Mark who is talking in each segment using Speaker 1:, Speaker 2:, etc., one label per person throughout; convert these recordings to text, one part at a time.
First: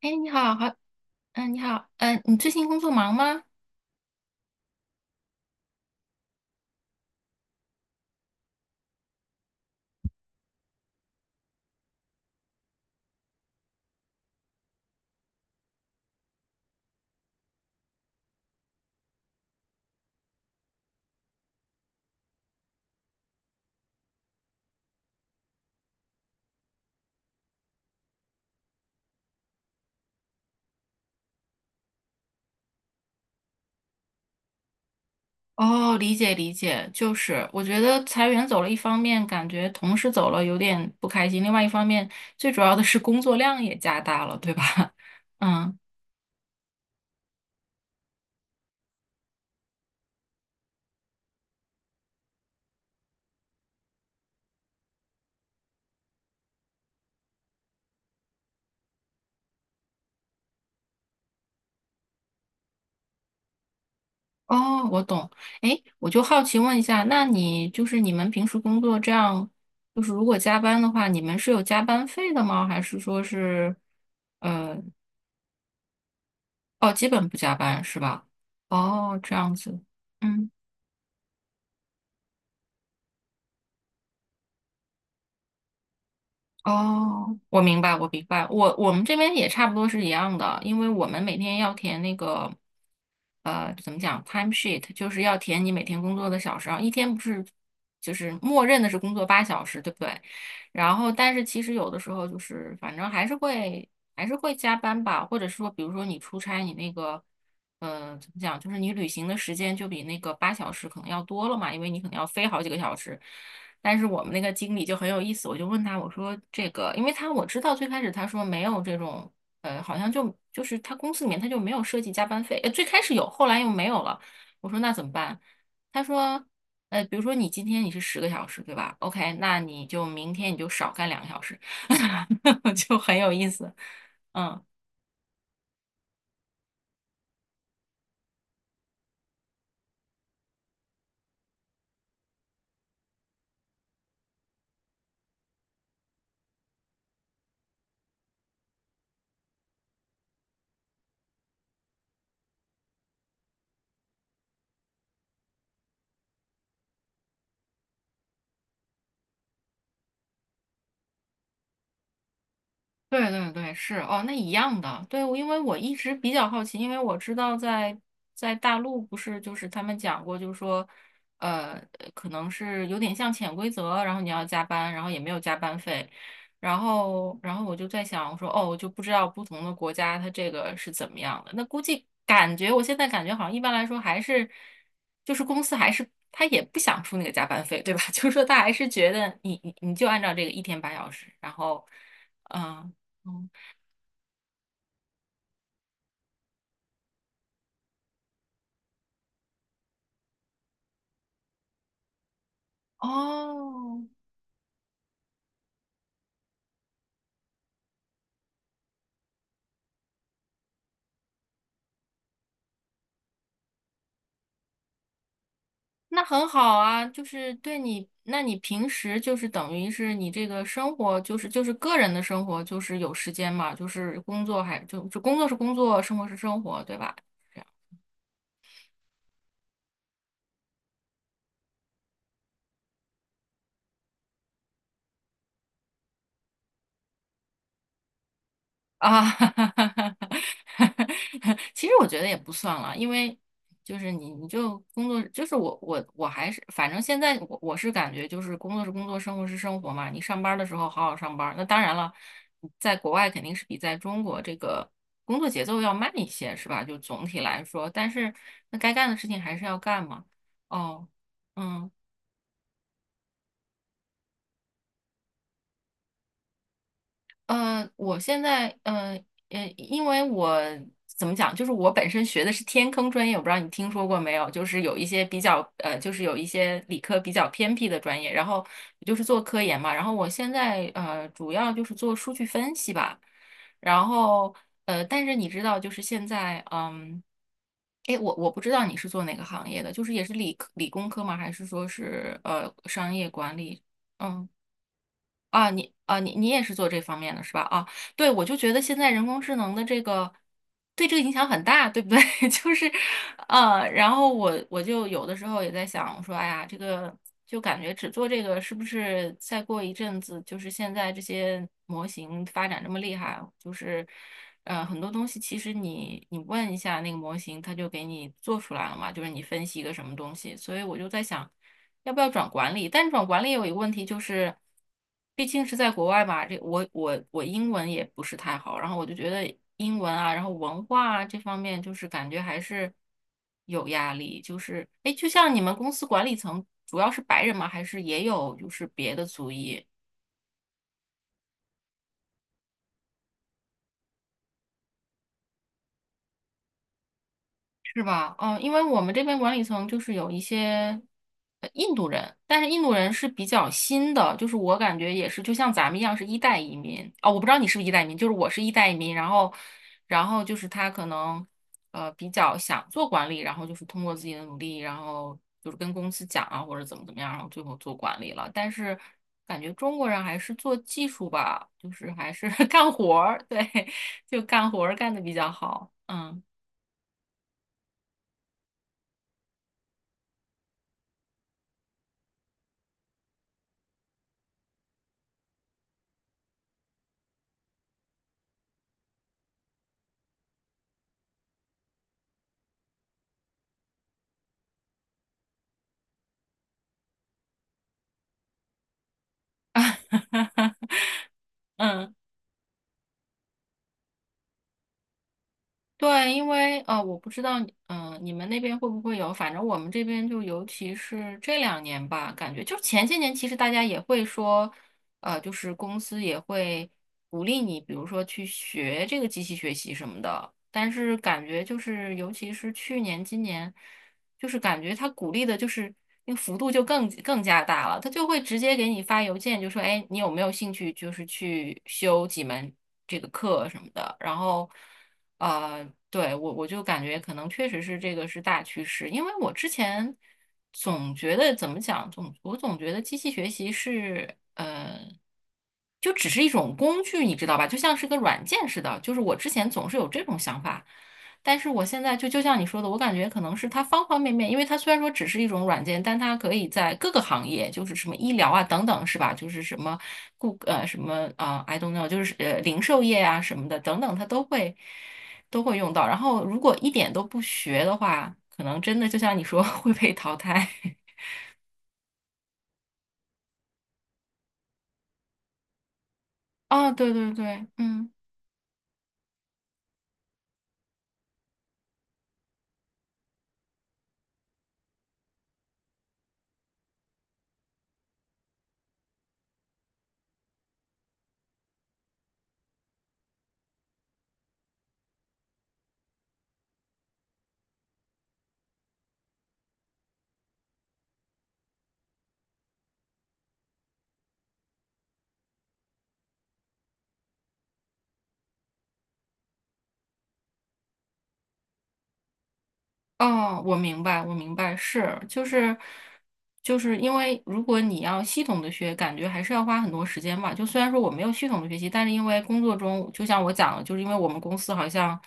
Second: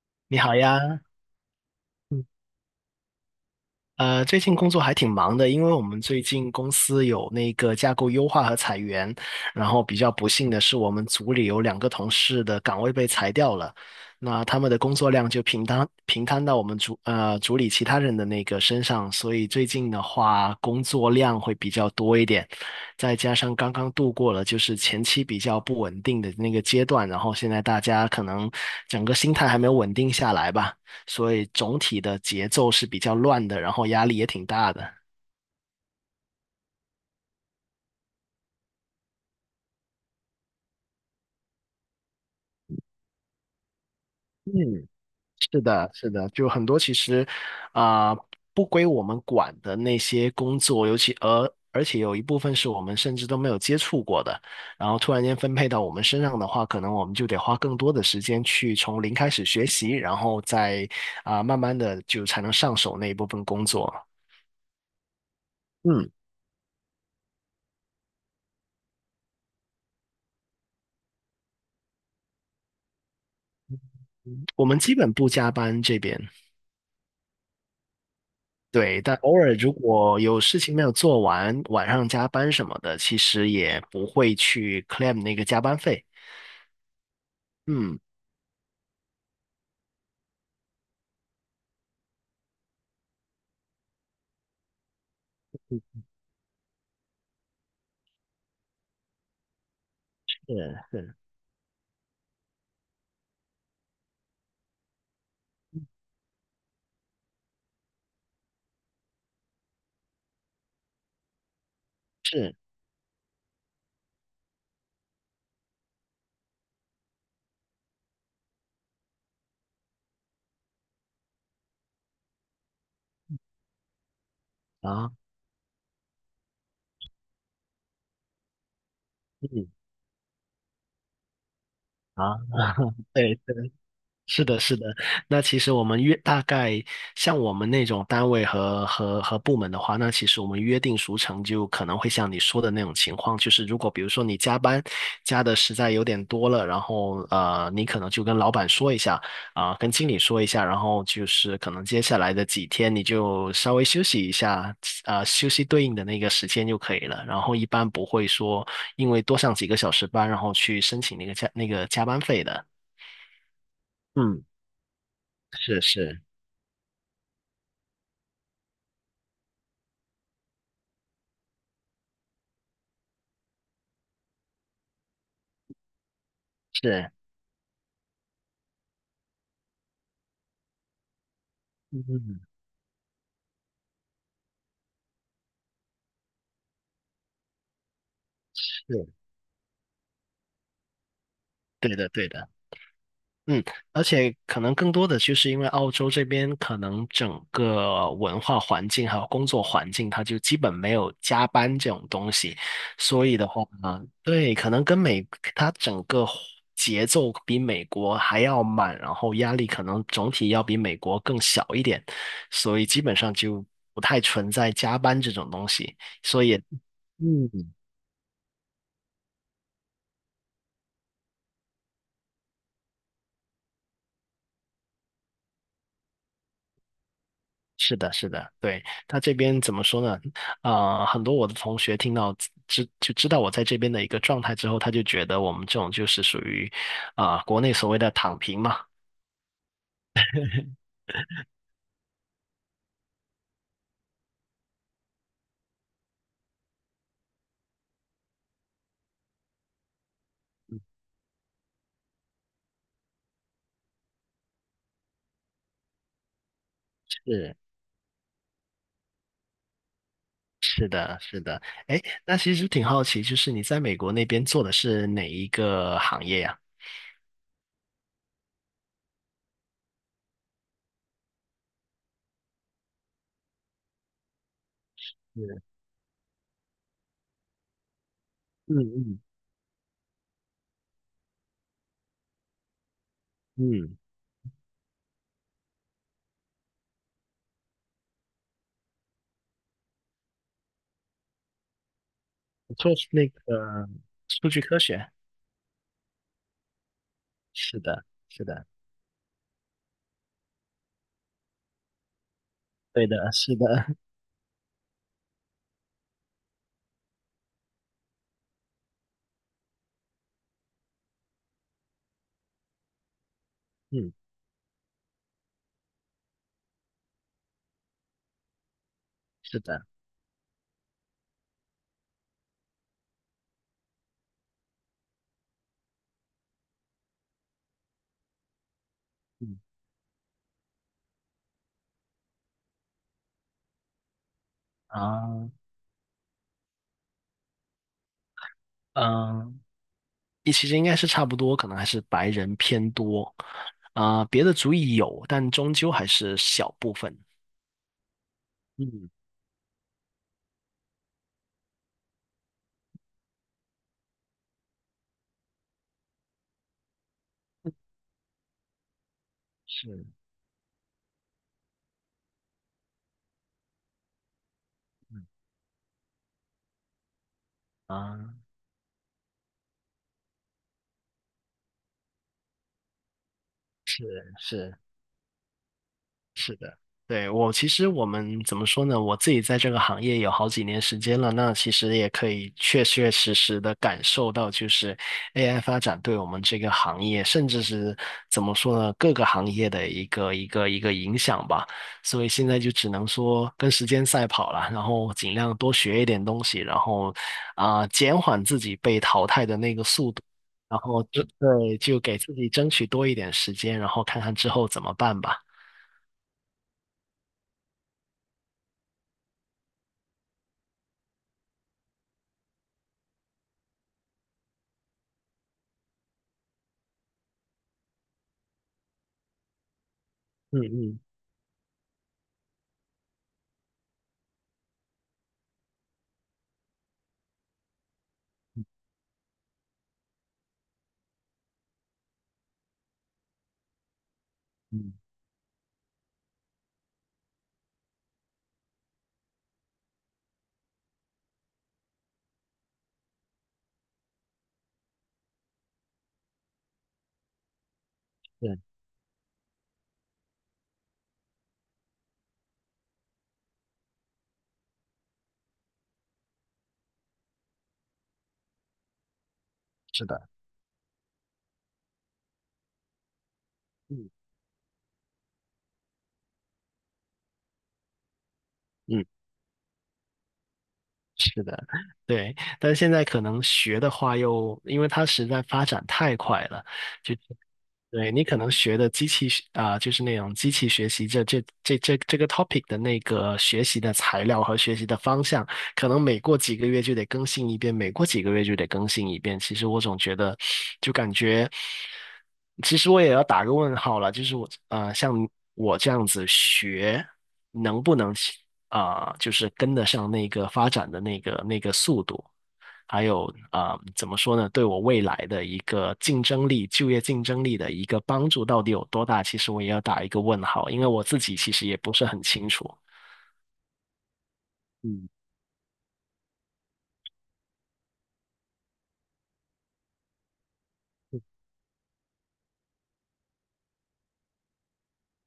Speaker 1: 哎，你
Speaker 2: 你
Speaker 1: 好，
Speaker 2: 好
Speaker 1: 好，
Speaker 2: 呀。
Speaker 1: 嗯，你好，嗯，
Speaker 2: 嗯，
Speaker 1: 你最近工作忙吗？
Speaker 2: 最近工作还挺忙的，因为我们最近公司有那个架构优化和裁员，然后比较不幸的是，我们组里有两个同事的岗位被裁掉了，那他们的工作量就平摊到我们组里其他人的那个身上，所以最近的话工作量会比较多一点，再加上刚刚度过了就是前期比较不稳定的那个阶段，然后现在大家可能整个心态还没有稳定下来吧。所以总体的节奏是比较乱的，然后压力也挺大的。
Speaker 1: 哦，理解理解，就是我觉得裁员走了，一方面感觉同事走了有点不开心，另外一方面最主要的是工作量也加大了，对吧？
Speaker 2: 嗯，是
Speaker 1: 嗯，
Speaker 2: 的，是的，就很多其实啊、呃不归我们管的那些工作，尤其而且有一部分是我们甚至都没有接触过的，然后突然间分配到我们身上的话，可能我们就得花更多的时间去从零开始学习，然后再慢慢的就才能上手那一部分工作。
Speaker 1: 哦，我懂。哎，我
Speaker 2: 嗯，
Speaker 1: 就好奇问一下，那你就是你们平时工作这样，就是如果加班的话，你们是有加班费的吗？还是说是
Speaker 2: 我
Speaker 1: 呃，
Speaker 2: 们基本不加班这边。
Speaker 1: 哦，基本不加班是吧？
Speaker 2: 对，但
Speaker 1: 哦，这
Speaker 2: 偶
Speaker 1: 样
Speaker 2: 尔如
Speaker 1: 子。
Speaker 2: 果有
Speaker 1: 嗯。
Speaker 2: 事情没有做完，晚上加班什么的，其实也不会去 claim 那个加班费。
Speaker 1: 哦，我明白，
Speaker 2: 嗯，
Speaker 1: 我明白，我们这边也差不多是一样的，因为我们每天要填那个，怎么讲，time sheet，就是要填你每天工作的小时，然后一天不是就是默认的是工作八小时，对不对？
Speaker 2: 是
Speaker 1: 然后但是其实有的时候就是反正还是会加班吧，或者说比如说你出差，你那个，怎么讲，就是你旅行的时间就比那个八小时可能要多了嘛，因为你可能要飞
Speaker 2: 是
Speaker 1: 好几个小时。但是我们那个经理就很有意思，我就问他，我说这个，因为他我知道最开始他说没有这种，好像就是他公司里面他就没有设计加班费，最开始有，后来又没有了。我说那怎
Speaker 2: 啊，
Speaker 1: 么办？他说，比如说你今天你是10个小时，对吧？OK，那
Speaker 2: 嗯
Speaker 1: 你就明天你就少干2个小时，
Speaker 2: 啊，
Speaker 1: 就 很有
Speaker 2: 对，
Speaker 1: 意思，
Speaker 2: 是的，
Speaker 1: 嗯。
Speaker 2: 是的。那其实我们约大概像我们那种单位和部门的话，那其实我们约定俗成就可能会像你说的那种情况，就是如果比如说你加班加的实在有点多了，然后呃，你可能就跟老板说一下，跟经理说一下，然后就是可能接下来的几天你就稍微休息一下，休息对应的那个时间就可以了。然后一般不会说因为多上几个小时班，然后去申请那个加那个加班费的。
Speaker 1: 对对对，是哦，那
Speaker 2: 嗯，
Speaker 1: 一样的。对，我因为我
Speaker 2: 是
Speaker 1: 一直
Speaker 2: 是。
Speaker 1: 比较好奇，因为我知道在大陆不是就是他们讲过，就是说，呃，可能是有点像潜规则，然后你要加班，然后也没有加班费，然
Speaker 2: 是，
Speaker 1: 后然后我就在想，我说哦，我就不知道不同的国家它这个是怎么样的。那估计
Speaker 2: 嗯，
Speaker 1: 感觉我现在感觉好像一般来说还是就是公司还是他也不想出那个加班费，对吧？就是说他还是
Speaker 2: 是，
Speaker 1: 觉得你就按照这个一天八小时，然后。
Speaker 2: 对的，对的。
Speaker 1: 嗯，哦，
Speaker 2: 嗯，而且可能更多的就是因为澳洲这边可能整个文化环境还有工作环境，它就基本没有加班这种东西，所以的话，
Speaker 1: 哦，
Speaker 2: 对，可能跟美，它整个节奏比美国还要慢，然后压力可能总体要比美国更小一点，所以基本上就不太存在加班这种东西，
Speaker 1: 那
Speaker 2: 所
Speaker 1: 很
Speaker 2: 以。
Speaker 1: 好啊，就是
Speaker 2: 嗯，
Speaker 1: 对你，那你平时就是等于是你这个生活，就是个人的生活，就是有时间嘛，就是工作还就工作是工作，生活是生活，对吧？
Speaker 2: 是的，是的。对，他这边怎么说呢？很多我的同学听到知道我在这边的一个状态之后，他就觉得我们这种就是属于国内所谓的躺平嘛。
Speaker 1: 啊，其实我觉得也不算了，因为就是你就工作，就是我还是反正现在我是感觉就是工作是工作，生活是生活嘛。你上班儿的时候好好上班儿那当然了，在国外肯定是比在中国这个工作节奏要慢一些，是吧？就总体
Speaker 2: 是，
Speaker 1: 来说，但是那该干的事情还是要干嘛。
Speaker 2: 是
Speaker 1: 哦，
Speaker 2: 的，是的。
Speaker 1: 嗯。
Speaker 2: 哎，那其实挺好奇，就是你在美国那边做的是哪一个行业呀？
Speaker 1: 我现在，因为我怎么讲，就是我本身学的是天坑专业，我不知道你听说过没有，就是有一些比较，
Speaker 2: 是，
Speaker 1: 就是有一些理科比较偏僻的专业，然后
Speaker 2: 嗯
Speaker 1: 就
Speaker 2: 嗯
Speaker 1: 是做科研嘛，然后我现在，主要就是做数据分析吧，
Speaker 2: 嗯，
Speaker 1: 然后，但是你知道，就是现在，哎，我不知道你是做哪个行业的，就是也是理科理工科吗？还是说是
Speaker 2: 我做是
Speaker 1: 商业
Speaker 2: 那
Speaker 1: 管理？
Speaker 2: 个
Speaker 1: 嗯。
Speaker 2: 数据科学。
Speaker 1: 啊，你啊，你也是做这方面的是吧？
Speaker 2: 是
Speaker 1: 啊，
Speaker 2: 的，
Speaker 1: 对，我
Speaker 2: 是
Speaker 1: 就
Speaker 2: 的，
Speaker 1: 觉得现在人工智能的这个对这个影响很大，对不对？就是，
Speaker 2: 对的，是的，
Speaker 1: 然 后我就有的时候也在想，我说，哎呀，这个就感觉只做这个是不是再过一阵子，就是现在这些模型发展这么厉害，就是，
Speaker 2: 嗯，
Speaker 1: 很多东西其实你问一下那个模型，它就给你做出来了嘛，就是你
Speaker 2: 是
Speaker 1: 分析一
Speaker 2: 的。
Speaker 1: 个什么东西，所以我就在想。要不要转管理？但转管理有一个问题就是，毕竟是在国外嘛，这我英文也不是太好，然后我就觉得
Speaker 2: 嗯
Speaker 1: 英文啊，然后文化啊这方面，就是感觉还是有压力。就是哎，诶就
Speaker 2: 啊，
Speaker 1: 像你们公司管理层主要是白人吗？还是也有就是别的族
Speaker 2: 嗯，
Speaker 1: 裔？
Speaker 2: 你其实应该是差不多，可能还是白人偏多，别的族裔有，但终究还是小部分。
Speaker 1: 是吧？嗯，因为我
Speaker 2: 嗯，
Speaker 1: 们这边管理层就是有一些印度人，但是印度人是比较新的，就是我感觉也是，就像咱们一样是一代移民哦，我不知道你是不是一代移民，就是我是一代移民，然后，
Speaker 2: 是
Speaker 1: 然后就是他可能比较想做管理，然后就是通过自己的努力，然后就是跟公司讲啊或者怎么怎么样，然后最后做管理
Speaker 2: 啊，
Speaker 1: 了。但是感觉中国人还是做技术吧，就是还是 干活儿，对，
Speaker 2: 是
Speaker 1: 就干
Speaker 2: 是，
Speaker 1: 活儿干的比较好，嗯。
Speaker 2: 是的。对，我其实我们怎么说呢？我自己在这个行业有好几年时间了，那其实也可以确确实实的感受到，就是 AI 发展对我们这个行业，甚至是怎么说呢，各个行业的一个影响吧。所以现在就只能说跟时间赛跑了，然后尽量多学一点东西，然后减缓自己被淘汰的那个速度，然后就对，就
Speaker 1: 嗯，
Speaker 2: 给自己争取多一点时间，然后看看之后怎么办吧。
Speaker 1: 对，因为我不知道，你们那边会不会有？反正我们这边就，尤其是这两年吧，感觉就前些年，其实大家也会说，就是公司也会鼓励你，比如说去学这个机器学习什么的。
Speaker 2: 嗯
Speaker 1: 但
Speaker 2: 嗯。
Speaker 1: 是感觉就是，尤其是去年、今年。就是感觉他鼓励的就是那个幅度就更加大了，他就会直接给你发邮件，就说，哎，你有没有兴趣就是去修几门这个课什么的，然后，
Speaker 2: 嗯，
Speaker 1: 对，我就感觉可能确实是这个是大趋势，因为我之前总觉得怎么讲，我总觉得机器学习是。就只是一种工具，你知道吧？就像是个软
Speaker 2: 对，
Speaker 1: 件似的。就是我之前总是有这种想法，但是我现在就像你说的，我感觉可能是它方方面面，因为它虽然说只是一种软件，但它可以在各个行业，就是什么医疗啊等等，是吧？就是什么
Speaker 2: 是的，
Speaker 1: 什么啊、i don't know，就是零售业啊什么的等
Speaker 2: 嗯
Speaker 1: 等，它都会用到。然后如果一点都不学的话，可能真
Speaker 2: 嗯，
Speaker 1: 的就像你说 会被淘汰。
Speaker 2: 是的，对。但是现在可能学的话又，因为它实在发展太快了，
Speaker 1: 哦，对
Speaker 2: 就
Speaker 1: 对对，嗯。
Speaker 2: 对你可能学的机器学就是那种机器学习这个 topic 的那个学习的材料和学习的方向，可能每过几个月就得更新一遍，每过几个月就得更新一遍。其实我总觉得，就感觉，其实我也要打个问号了，就是我像我这样子学，能不能就是跟得上那个发展的那个速度？还有怎么说呢？对我未来的一个竞争力、就业竞争力的一个帮助到底有多大？其实我也要打一个问号，因为我自己其实也不是很清楚。
Speaker 1: 哦，我明白，我明白，
Speaker 2: 嗯，
Speaker 1: 是，就是因为如果你要系统的学，感觉还是要花很多时间吧。就虽然说我没有系统的学习，但是因为工作中，就像我讲的，就是因为我们公司好像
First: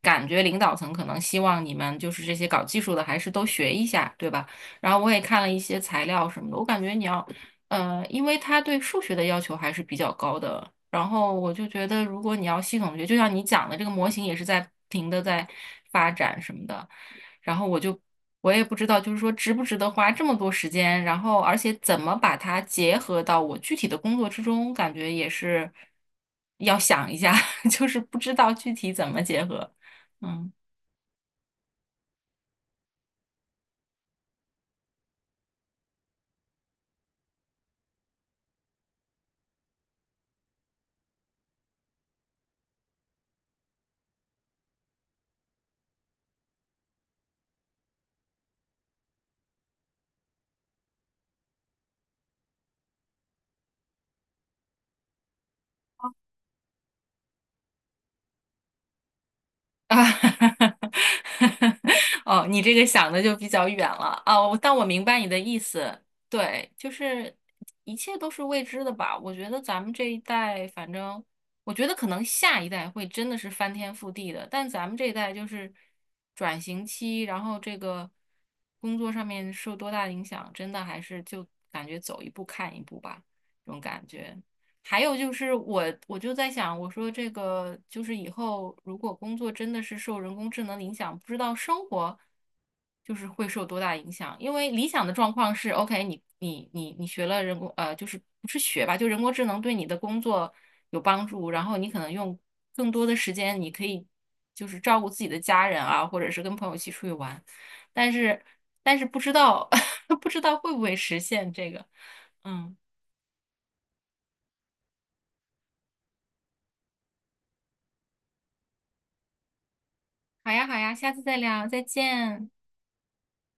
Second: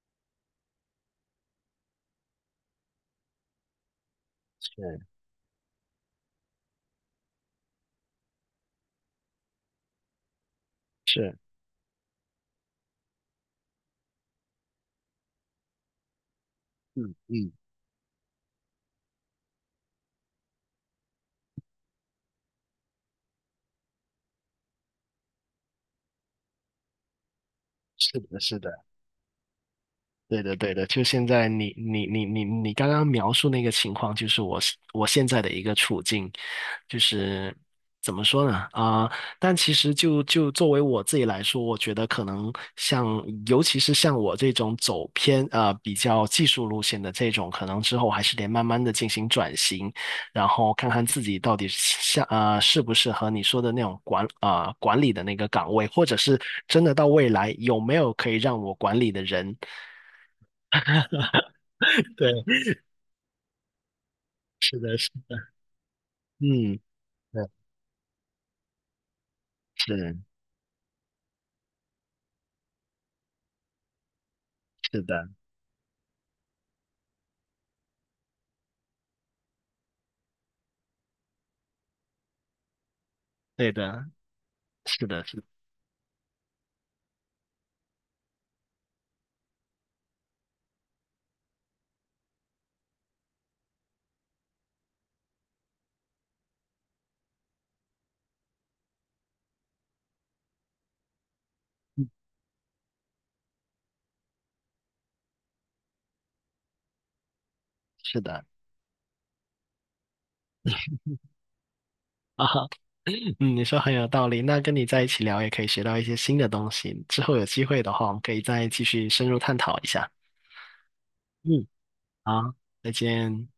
Speaker 1: 感觉领导层可能希望你们就是这些搞技术的还是都学一下，对吧？
Speaker 2: 是
Speaker 1: 然后我也看了一些材料什么的，我感觉你要，因为他对数学的要求还是比较高的。然后
Speaker 2: 是，
Speaker 1: 我就觉得，如果你要系统地学，就像你讲的，这个模型也是在不停的在发展什么的。
Speaker 2: 嗯嗯，
Speaker 1: 然后我也不知道，就是说值不值得花这么多时间，然后而且怎么把它结合到我具体的工作之中，感觉也是要想一下，就是不
Speaker 2: 是
Speaker 1: 知
Speaker 2: 的，
Speaker 1: 道
Speaker 2: 是
Speaker 1: 具
Speaker 2: 的。
Speaker 1: 体怎么结合，
Speaker 2: 对
Speaker 1: 嗯。
Speaker 2: 的，对的，就现在你刚刚描述那个情况，就是我现在的一个处境，就是怎么说呢？但其实就作为我自己来说，我觉得可能像，尤其是像我这种走偏啊比较技术路线的这种，可能之后还是得慢慢的进行转型，然后看看自己到底像呃适不适合你说的那种管理的那个岗位，或者是真的到未来有没有可以让我管理的人。
Speaker 1: 啊，
Speaker 2: 对，
Speaker 1: 哦，你这个想的就比较远了啊，但
Speaker 2: 是
Speaker 1: 我
Speaker 2: 的，
Speaker 1: 明
Speaker 2: 是，
Speaker 1: 白你的意思，对，
Speaker 2: 嗯，
Speaker 1: 就是
Speaker 2: 对，
Speaker 1: 一切都是未知的吧？我觉得咱们这一
Speaker 2: 是，
Speaker 1: 代，反正我觉得可能下一代会真的是翻天覆地的，但咱们
Speaker 2: 是
Speaker 1: 这一
Speaker 2: 的，
Speaker 1: 代就是转型期，然后这个工作上面受多大影响，真的还是就感觉走一步看一步吧，这
Speaker 2: 对
Speaker 1: 种感
Speaker 2: 的，
Speaker 1: 觉。还
Speaker 2: 是
Speaker 1: 有
Speaker 2: 的，
Speaker 1: 就
Speaker 2: 是，
Speaker 1: 是我就在想，我说这个就是以后如果工作真的是受人工智能影响，不知道生活就是会受多大影响。因为理想的状况是，OK，你学了就是不是学吧，就人工智能对你的工作有帮助，然后你可能用更多的时间，你可以就是照顾自己的家人啊，或者是跟朋友一起出去玩。但
Speaker 2: 是
Speaker 1: 是
Speaker 2: 的，
Speaker 1: 但是不知道 不知道会不会实现这个，
Speaker 2: 啊，哈。
Speaker 1: 嗯。
Speaker 2: 嗯，你说很有道理。那跟你在一起聊，也可以学到一些新的东西。之后有机会的话，我们可以再继续深入探讨一下。
Speaker 1: 好呀，好呀，下次再聊，
Speaker 2: 嗯，
Speaker 1: 再见。
Speaker 2: 好，再见。